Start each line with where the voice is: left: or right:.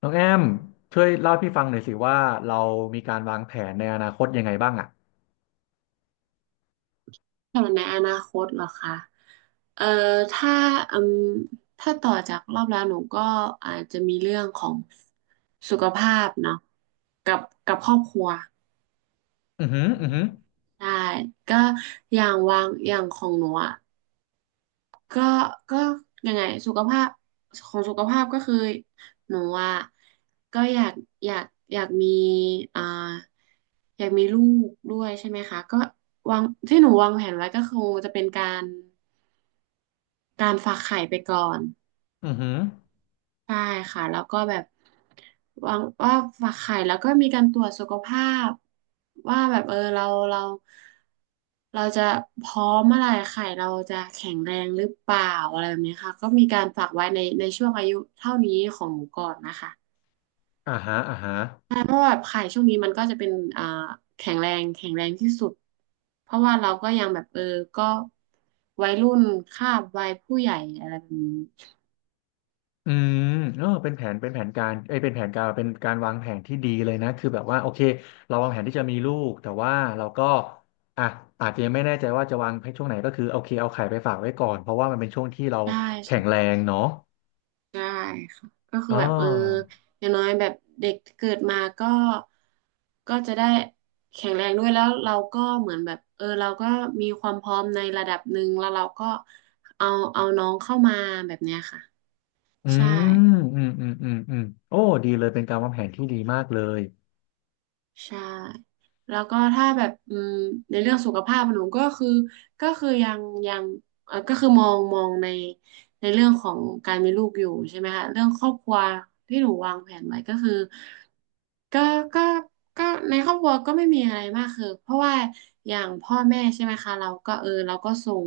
left: น้องแอมช่วยเล่าให้พี่ฟังหน่อยสิว่าเรามีการวางแผนในอนาคตยังไงบ้างอ่ะ
right: แผนในอนาคตเหรอคะเอ่อถ้าอืมถ้าต่อจากรอบแล้วหนูก็อาจจะมีเรื่องของสุขภาพเนาะกับครอบครัว
left: อือหืออือหือ
right: ได้ก็อย่างวางอย่างของหนูอ่ะก็ก็ยังไงสุขภาพของสุขภาพก็คือหนูอ่ะก็อยากอยากอยากมีอ่าอยากมีลูกด้วยใช่ไหมคะก็วางที่หนูวางแผนไว้ก็คงจะเป็นการ ฝากไข่ไปก่อน
left: อือหือ
right: ใช่ค่ะแล้วก็แบบวางว่าฝากไข่แล้วก็มีการตรวจสุขภาพว่าแบบเออเราเราเราจะพร้อมเมื่อไหร่ไข่เราจะแข็งแรงหรือเปล่าอะไรแบบนี้ค่ะก็มีการฝากไว้ในช่วงอายุเท่านี้ของหนูก่อนนะคะ
left: อ่าฮะอ่าฮะ
right: ใช่เพราะว่าแบบไข่ช่วงนี้มันก็จะเป็นอ่าแข็งแรงที่สุดเพราะว่าเราก็ยังแบบเออก็วัยรุ่นคาบวัยผู้ใหญ่อะไรแบบนี้
left: อืมเออเป็นแผนเป็นแผนการเอ้ยเป็นแผนการเป็นการวางแผนที่ดีเลยนะคือแบบว่าโอเคเราวางแผนที่จะมีลูกแต่ว่าเราก็อ่ะอาจจะยังไม่แน่ใจว่าจะวางในช่วงไหนก็คือโอเคเอาไข่ไปฝากไว้ก่อนเพราะว่ามันเป็นช่วงที่เราแข็งแร
right: ใช่
left: งเนาะ
right: ได้ค่ะก็คื
left: อ๋
right: อแบบเออ
left: อ
right: อย่างน้อยแบบเด็กเกิดมาก็จะได้แข็งแรงด้วยแล้วเราก็เหมือนแบบเออเราก็มีความพร้อมในระดับหนึ่งแล้วเราก็เอาน้องเข้ามาแบบเนี้ยค่ะ
left: อื
right: ใช่
left: มอืมอืมอืมอืมโอ้ดีเลยเป็นการวางแผนที่ดีมากเลย
right: ใช่แล้วก็ถ้าแบบในเรื่องสุขภาพหนูก็คือยังยังเออก็คือมองในเรื่องของการมีลูกอยู่ใช่ไหมคะเรื่องครอบครัวที่หนูวางแผนไว้ก็คือ ก็ก็ก็ในครอบครัวก็ไม่มีอะไรมากคือเพราะว่าอย่างพ่อแม่ใช่ไหมคะเราก็เออเราก็ส่ง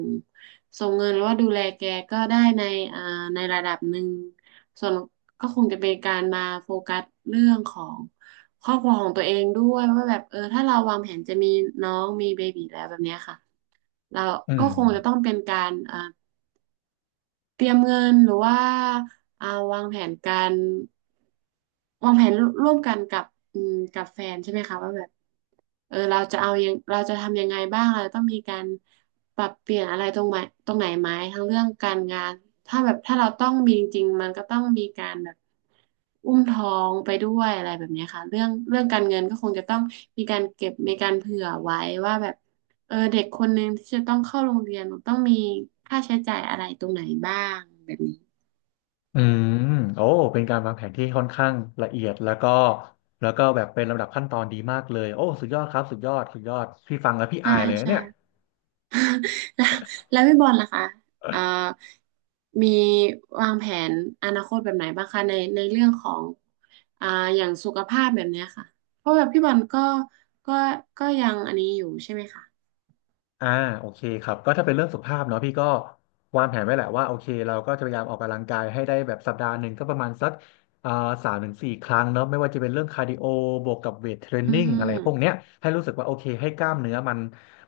right: เงินหรือว่าดูแลแกก็ได้ในอ่าในระดับหนึ่งส่วนก็คงจะเป็นการมาโฟกัสเรื่องของครอบครัวของตัวเองด้วยว่าแบบเออถ้าเราวางแผนจะมีน้องมีเบบีแล้วแบบเนี้ยค่ะเรา
left: อื
right: ก็
left: ม
right: คงจะต้องเป็นการเตรียมเงินหรือว่าอ่าวางแผนการวางแผนร่วมกันกับกับแฟนใช่ไหมคะว่าแบบเออเราจะเอายังเราจะทำยังไงบ้างเราต้องมีการปรับเปลี่ยนอะไรตรงไหนไหมทั้งเรื่องการงานถ้าแบบถ้าเราต้องมีจริงๆมันก็ต้องมีการแบบอุ้มท้องไปด้วยอะไรแบบเนี้ยค่ะเรื่องการเงินก็คงจะต้องมีการเก็บมีการเผื่อไว้ว่าแบบ เออเด็กคนหนึ่งที่จะต้องเข้าโรงเรียนต้องมีค่าใช้จ่ายอะไรตรงไหนบ้างแบบนี้
left: อืมโอ้เป็นการวางแผนที่ค่อนข้างละเอียดแล้วก็แล้วก็แบบเป็นลำดับขั้นตอนดีมากเลยโอ้สุดยอดครับสุดยอดสุดยอดพี่ฟังแล้วพี่
right: ใช่
left: อายเลยนะ
right: ใช่
left: เนี่ย
right: แล้วพี่บอลล่ะคะเอ่อมีวางแผนอนาคตแบบไหนบ้างคะในเรื่องของอ่าอย่างสุขภาพแบบเนี้ยค่ะเพราะแบบพี่บอลก็ก็ยังอันนี้อยู่ใช่ไหมคะ
left: อ่าโอเคครับก็ถ้าเป็นเรื่องสุขภาพเนาะพี่ก็วางแผนไว้แหละว่าโอเคเราก็จะพยายามออกกำลังกายให้ได้แบบสัปดาห์หนึ่งก็ประมาณสักอ่าสามถึงสี่ครั้งเนาะไม่ว่าจะเป็นเรื่องคาร์ดิโอบวกกับเวทเทรน
right: อื
left: นิ่งอะไรพวกเนี้
right: ม
left: ยให้รู้สึกว่าโอเคให้กล้ามเนื้อมัน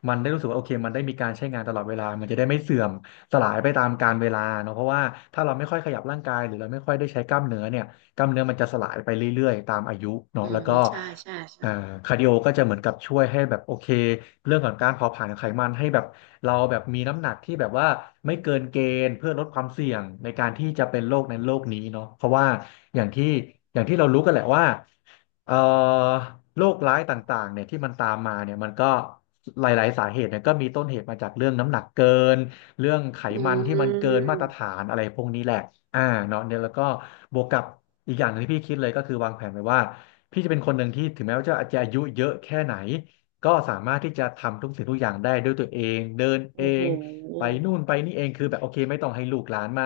left: มันได้รู้สึกว่าโอเคมันได้มีการใช้งานตลอดเวลามันจะได้ไม่เสื่อมสลายไปตามกาลเวลาเนาะเพราะว่าถ้าเราไม่ค่อยขยับร่างกายหรือเราไม่ค่อยได้ใช้กล้ามเนื้อเนี่ยกล้ามเนื้อมันจะสลายไปเรื่อยๆตามอายุเนาะ
right: อื
left: แล้ว
right: ม
left: ก็
right: ใช่ใช่ใช่
left: อ่าคาร์ดิโอก็จะเหมือนกับช่วยให้แบบโอเคเรื่องของการเผาผลาญไขมันให้แบบเราแบบมีน้ำหนักที่แบบว่าไม่เกินเกณฑ์เพื่อลดความเสี่ยงในการที่จะเป็นโรคนั้นโรคนี้เนาะเพราะว่าอย่างที่อย่างที่เรารู้กันแหละว่าเอ่อโรคร้ายต่างๆเนี่ยที่มันตามมาเนี่ยมันก็หลายๆสาเหตุเนี่ยก็มีต้นเหตุมาจากเรื่องน้ำหนักเกินเรื่องไข
right: อื
left: มันที่มันเกินมาตรฐา
right: ม
left: นอะไรพวกนี้แหละอ่าเนาะเนี่ยแล้วก็บวกกับอีกอย่างหนึงที่พี่คิดเลยก็คือวางแผนไว้ว่า พี่จะเป็นคนหนึ่งที่ถึงแม้ว่าจะอาจจะอายุเยอะแค่ไหนก็สามารถที่จะทำทุกสิ่งทุกอย่างได้ด้วยตัวเองเดินเอ
right: โอ้โห
left: งไปนู่นไปนี่เองคือแบบโอเคไม่ต้องให้ลูกหลานมา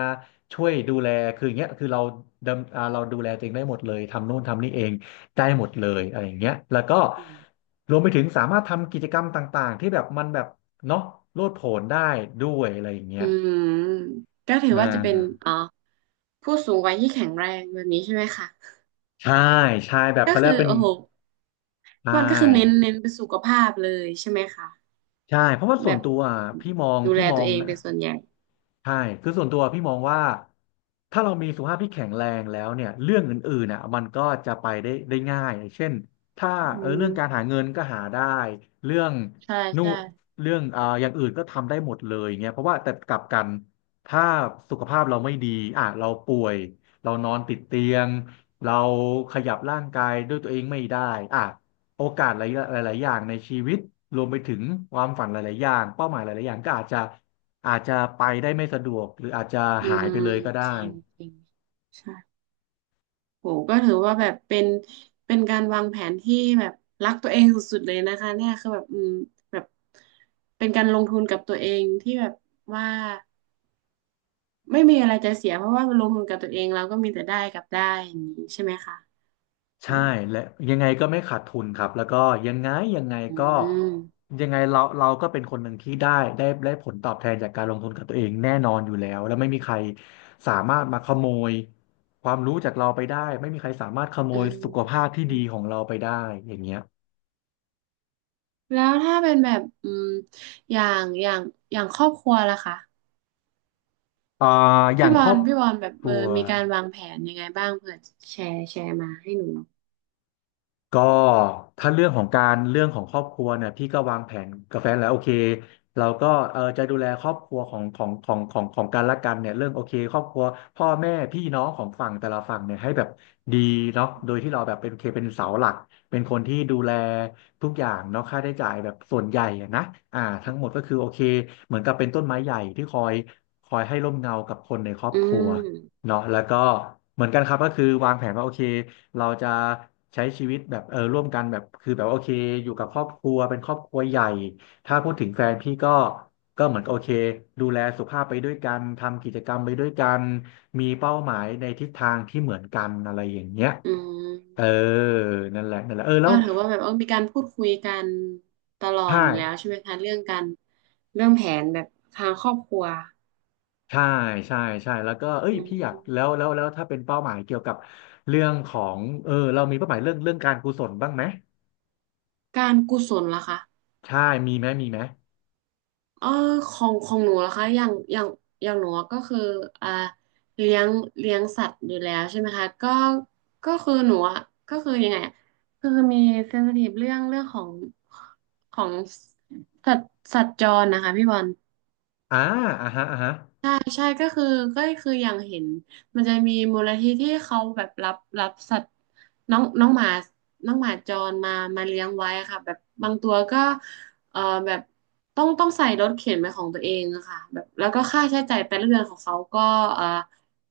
left: ช่วยดูแลคืออย่างเงี้ยคือเราดำอ่าเราดูแลตัวเองได้หมดเลยทำนู่นทำนี่เองได้หมดเลยอะไรอย่างเงี้ยแล้วก็รวมไปถึงสามารถทำกิจกรรมต่างๆที่แบบมันแบบเนาะโลดโผนได้ด้วยอะไรอย่างเงี้
right: อื
left: ย
right: มก็ถือ
left: อ่
right: ว่าจะเป็น
left: า
right: อ๋อ ผู้สูงวัยที่แข็งแรงแบบนี้ใช่ไหมคะ
left: ใช่ใช่แบบ
right: ก็
left: เขาเรีย
right: คื
left: ก
right: อ
left: ว่าเป็น
right: โอ้โห
left: ใช
right: มันก็คือเน้น
left: ่
right: เป็นสุขภาพเลยใช่ไหมคะ
left: ใช่เพราะว่าส่วน
right: แบบ
left: ตัวอ่ะพี่มอง
right: ดูแล
left: พี่มอ
right: ตัว
left: ง
right: เอง
left: นะ
right: เป็นส่วนใหญ่
left: ใช่คือส่วนตัวพี่มองว่าถ้าเรามีสุขภาพที่แข็งแรงแล้วเนี่ยเรื่องอื่นๆน่ะมันก็จะไปได้ได้ง่ายเช่นถ้า
right: อื
left: เออ
right: ม
left: เรื่องการหาเงินก็หาได้เรื่อง
right: ใช่
left: นู่น
right: ใช่
left: เรื่องอย่างอื่นก็ทำได้หมดเลยเงี้ยเพราะว่าแต่กลับกันถ้าสุขภาพเราไม่ดีอ่ะเราป่วยเรานอนติดเตียงเราขยับร่างกายด้วยตัวเองไม่ได้อ่ะโอกาสหลายหลายๆอย่างในชีวิตรวมไปถึงความฝันหลายๆอย่างเป้าหมายหลายๆอย่างก็อาจจะ อาจจะไปได้ไม่สะดวกหรืออาจจะ
right: อื
left: หาย
right: ม
left: ไปเลยก็
right: จ
left: ได้
right: ริงจริงใช่โหก็ถือว่าแบบเป็นการวางแผนที่แบบรักตัวเองสุดๆเลยนะคะเนี่ยคือแบบแบบเป็นการลงทุนกับตัวเองที่แบบว่าไม่มีอะไรจะเสียเพราะว่าลงทุนกับตัวเองเราก็มีแต่ได้กับได้อย่างนี้ใช่ไหมคะ
left: ใช่และยังไงก็ไม่ขาดทุนครับแล้วก็ยังไงยังไง
right: อื
left: ก็
right: ม
left: ยังไงเราก็เป็นคนหนึ่งที่ได้ได้ผลตอบแทนจากการลงทุนกับตัวเองแน่นอนอยู่แล้วแล้วไม่มีใครสามารถมาขโมยความรู้จากเราไปได้ไม่มีใครสามารถขโม
right: อื
left: ยสุขภาพที่
right: ม
left: ดีของเราไปได้อย่างเงี้ย
right: แล้วถ้าเป็นแบบอย่างอย่างครอบครัวล่ะคะ
left: อ่าอย่า
right: พี่
left: ง
right: บ
left: ค
right: อ
left: รอ
right: ล
left: บ
right: แบบ
left: ค
right: เอ
left: รั
right: อ
left: ว
right: มีการวางแผนยังไงบ้างเผื่อแชร์มาให้หนูหน่อย
left: ก็ถ้าเรื่องของการเรื่องของครอบครัวเนี่ยพี่ก็วางแผนกับแฟนแล้วโอเคเราก็เออจะดูแลครอบครัวของกันและกันเนี่ยเรื่องโอเคครอบครัวพ่อแม่พี่น้องของฝั่งแต่ละฝั่งเนี่ยให้แบบดีเนาะโดยที่เราแบบเป็นโอเคเป็นเสาหลักเป็นคนที่ดูแลทุกอย่างเนาะค่าใช้จ่ายแบบส่วนใหญ่อะนะอ่าทั้งหมดก็คือโอเคเหมือนกับเป็นต้นไม้ใหญ่ที่คอยให้ร่มเงากับคนในครอบ
right: อื
left: ครัว
right: ม
left: เนาะแล้วก็เหมือนกันครับก็คือวางแผนว่าโอเคเราจะใช้ชีวิตแบบร่วมกันแบบคือแบบว่าโอเคอยู่กับครอบครัวเป็นครอบครัวใหญ่ถ้าพูดถึงแฟนพี่ก็เหมือนกับโอเคดูแลสุขภาพไปด้วยกันทำกิจกรรมไปด้วยกันมีเป้าหมายในทิศทางที่เหมือนกันอะไรอย่างเงี้ย
right: อื
left: เออ
right: ม
left: นั่นแหละนั่นแหละเออ
right: ก็
left: แล้ว
right: ถือว่าแบบเออมีการพูดคุยกันตลอ
left: ใช่
right: ดอยู่แล้วใช่ไหมคะเรื่องการเรื่องแผนแบบทางครอบครัว
left: ใช่ใช่ใช่แล้วก็เอ้ย
right: อื
left: พี่อยากแล้
right: ม
left: วแล้วแล้วถ้าเป็นเป้าหมายเกี่ยวกับเรื่องของเรามีเป้าหมายเรื่องการกุศลบ้างไหม
right: การกุศลล่ะคะ
left: ใช่มีไหมมีไหม
right: เออของของหนูนะคะอย่างอย่างหนูก็คืออ่าเลี้ยงสัตว์อยู่แล้วใช่ไหมคะก็ก็คือหนูอะก็คือยังไงอะคือมีเซนซิทีฟเรื่องของของสัตว์จรนะคะพี่บอล
left: อ่าอ่าฮะอ่าฮะ
right: ใช่ใช่ก็คืออย่างเห็นมันจะมีมูลนิธิที่เขาแบบรับสัตว์น้องน้องหมาจรมาเลี้ยงไว้อะค่ะแบบบางตัวก็เอ่อแบบต้องใส่รถเข็นเป็นของตัวเองอะค่ะแบบแล้วก็ค่าใช้จ่ายแต่ละเดือนของเขาก็เอ่อ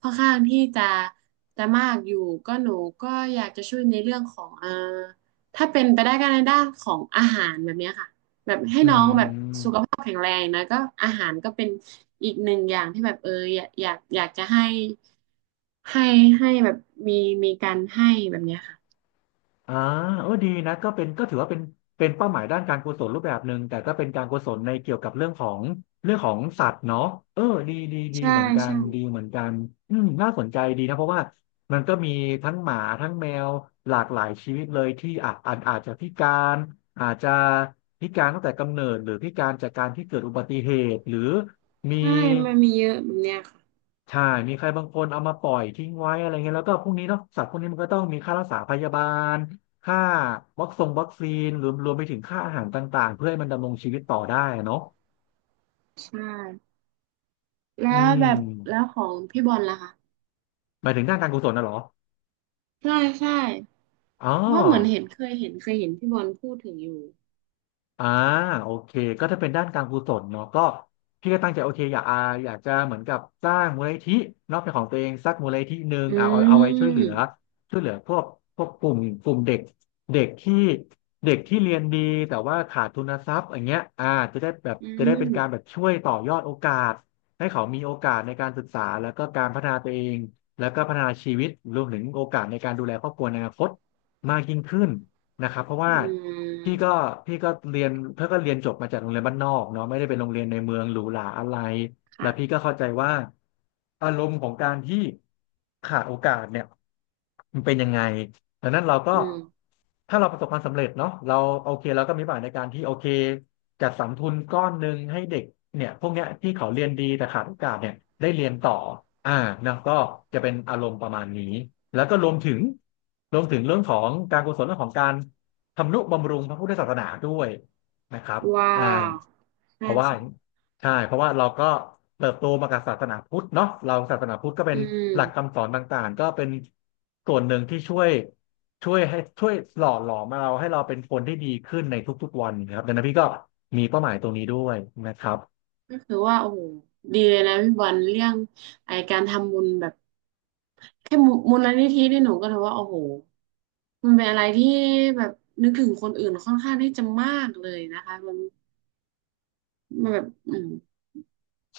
right: ค่อนข้างที่จะมากอยู่ก็หนูก็อยากจะช่วยในเรื่องของถ้าเป็นไปได้ก็ในด้านของอาหารแบบเนี้ยค่ะ แบบให้
left: อื
right: น้องแบบสุ
left: ม
right: ขภาพแข็งแรงนะก็อาหารก็เป็นอีกหนึ่งอย่างที่แบบเอออยากจะให้ให้ให้แบบมีการให้แบบเนี้ยค่ะ
left: อ่าเออดีนะก็เป็นก็ถือว่าเป็นเป็นเป้าหมายด้านการกุศลรูปแบบหนึ่งแต่ก็เป็นการกุศลในเกี่ยวกับเรื่องของเรื่องของสัตว์เนาะเออดีดีดี
right: ใช่
left: เหมือนกัน
right: ใช่
left: ดีเหมือนกันอืมน่าสนใจดีนะเพราะว่ามันก็มีทั้งหมาทั้งแมวหลากหลายชีวิตเลยที่อาจจะพิการอาจจะพิการตั้งแต่กำเนิดหรือพิการจากการที่เกิดอุบัติเหตุหรือมี
right: ใช่มันมีเยอะแบบเนี้ยค่ะ
left: ใช่มีใครบางคนเอามาปล่อยทิ้งไว้อะไรเงี้ยแล้วก็พวกนี้เนาะสัตว์พวกนี้มันก็ต้องมีค่ารักษาพยาบาลค่าวัคซีนรวมไปถึงค่าอาหารต่างๆเพื่อให้มันดำรงชีวิตต่อได้อะเนาะ
right: ใช่แล้
left: อื
right: ว
left: ม
right: แบบแล้วของพี่บอลล่ะคะ
left: หมายถึงด้านการกุศลนะเหรอ
right: ใช่ใช่
left: อ๋อ
right: เพราะเหมือนเห็นเคยเห็นพี่บอลพูดถึงอยู่
left: อ่าโอเคก็ถ้าเป็นด้านการกุศลเนาะก็พี่ก็ตั้งใจโอเคอยากอยากจะเหมือนกับสร้างมูลนิธิเป็นของตัวเองสักมูลนิธิหนึ่ง
right: อื
left: เอาไว้ช่วยเหลื
right: ม
left: อช่วยเหลือพวกกลุ่มเด็กเด็กที่เด็กที่เรียนดีแต่ว่าขาดทุนทรัพย์อย่างเงี้ยอ่าจะได้แบบ
right: อื
left: จะได้เป็นการแบ
right: ม
left: บช่วยต่อยอดโอกาสให้เขามีโอกาสในการศึกษาแล้วก็การพัฒนาตัวเองแล้วก็พัฒนาชีวิตรวมถึงโอกาสในการดูแลครอบครัวในอนาคตมากยิ่งขึ้น นะครับเพราะ
right: อื
left: ว่าพี่ก็
right: ม
left: พี่ก็เรียนเพื่อก็เรียนจบมาจากโรงเรียนบ้านนอกเนาะไม่ได้เป็นโรงเรียนในเมืองหรูหราอะไรแล้วพี่
right: ค่ะ
left: ก็เข้าใจว่าอารมณ์ของการที่ขาดโอกาสเนี่ยมันเป็นยังไง ดังนั้นเราก็
right: อืม
left: ถ้าเราประสบความสำเร็จเนาะเราโอเคเราก็มีบาทในการที่โอเคจัดสรรทุนก้อนหนึ่งให้เด็กเนี่ยพวกเนี้ยที่เขาเรียนดีแต่ขาดโอกาสเนี่ยได้เรียนต่ออ่านะก็จะเป็นอารมณ์ประมาณนี้แล้วก็รวมถึงเรื่องของการกุศลเรื่องของการทำนุบำรุงพระพุทธศาสนาด้วยนะครับ
right: ว้า
left: อ่า
right: ว
left: เพ
right: ใช่
left: ราะว่า
right: ใช่
left: ใช่เพราะว่าเราก็เติบโตมากับศาสนาพุทธเนาะเราศาสนาพุทธก็เป็
right: อื
left: นหลัก
right: ม
left: คำสอนต่างๆก็เป็นส่วนหนึ่งที่ช่วย ช่วยให้ช่วยหล่อหลอมเราให้เราเป็นคนที่ดีขึ้นในทุกๆวันนะครับดังนั้นพี่ก็มีเป้าหมายตรงนี้ด้วยนะครับ
right: ก็คือว่าโอ้โหดีเลยนะพี่บอลเรื่องไอการทำบุญแบบแค่มูมูลนิธินี่หนูก็ถือว่าโอ้โหมันเป็นอะไรที่แบบนึกถึงคนอื่นค่อนข้างที่จะมากเลยนะคะมันแบบ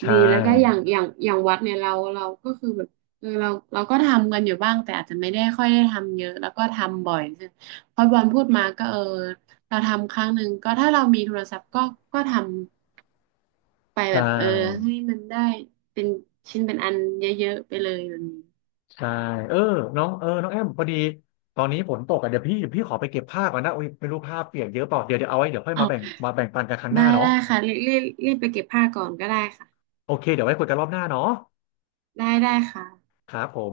left: ใช่
right: ดีแล้วก็อย่างอย่างวัดเนี่ยเราก็คือแบบเออเราก็ทำกันอยู่บ้างแต่อาจจะไม่ได้ค่อยได้ทำเยอะแล้วก็ทำบ่อยใช่พอบอลพูดมาก็เออเราทำครั้งหนึ่งก็ถ้าเรามีโทรศัพท์ก็ทำ ไป
left: ใช
right: แบบเออ
left: ่
right: ให้มันได้เป็นชิ้นเป็นอันเยอะๆไปเลยแบบนี้
left: ใช่เออน้องน้องแอมพอดีตอนนี้ฝนตกอ่ะเดี๋ยวพี่ขอไปเก็บผ้าก่อนนะโอ้ยไม่รู้ผ้าเปียกเยอะเปล่าเดี๋ยวเอาไว้เดี๋ยวค่อย
right: อ๋อ
left: มาแบ่งมาแบ่งปันกันครั้งห
right: ได้
left: น้าเนาะ
right: ได้ค่ะรีบรีบไปเก็บผ้าก่อนก็ได้ค่ะ
left: โอเคเดี๋ยวไว้คุยกันรอบหน้าเนาะ
right: ได้ได้ค่ะ
left: ครับผม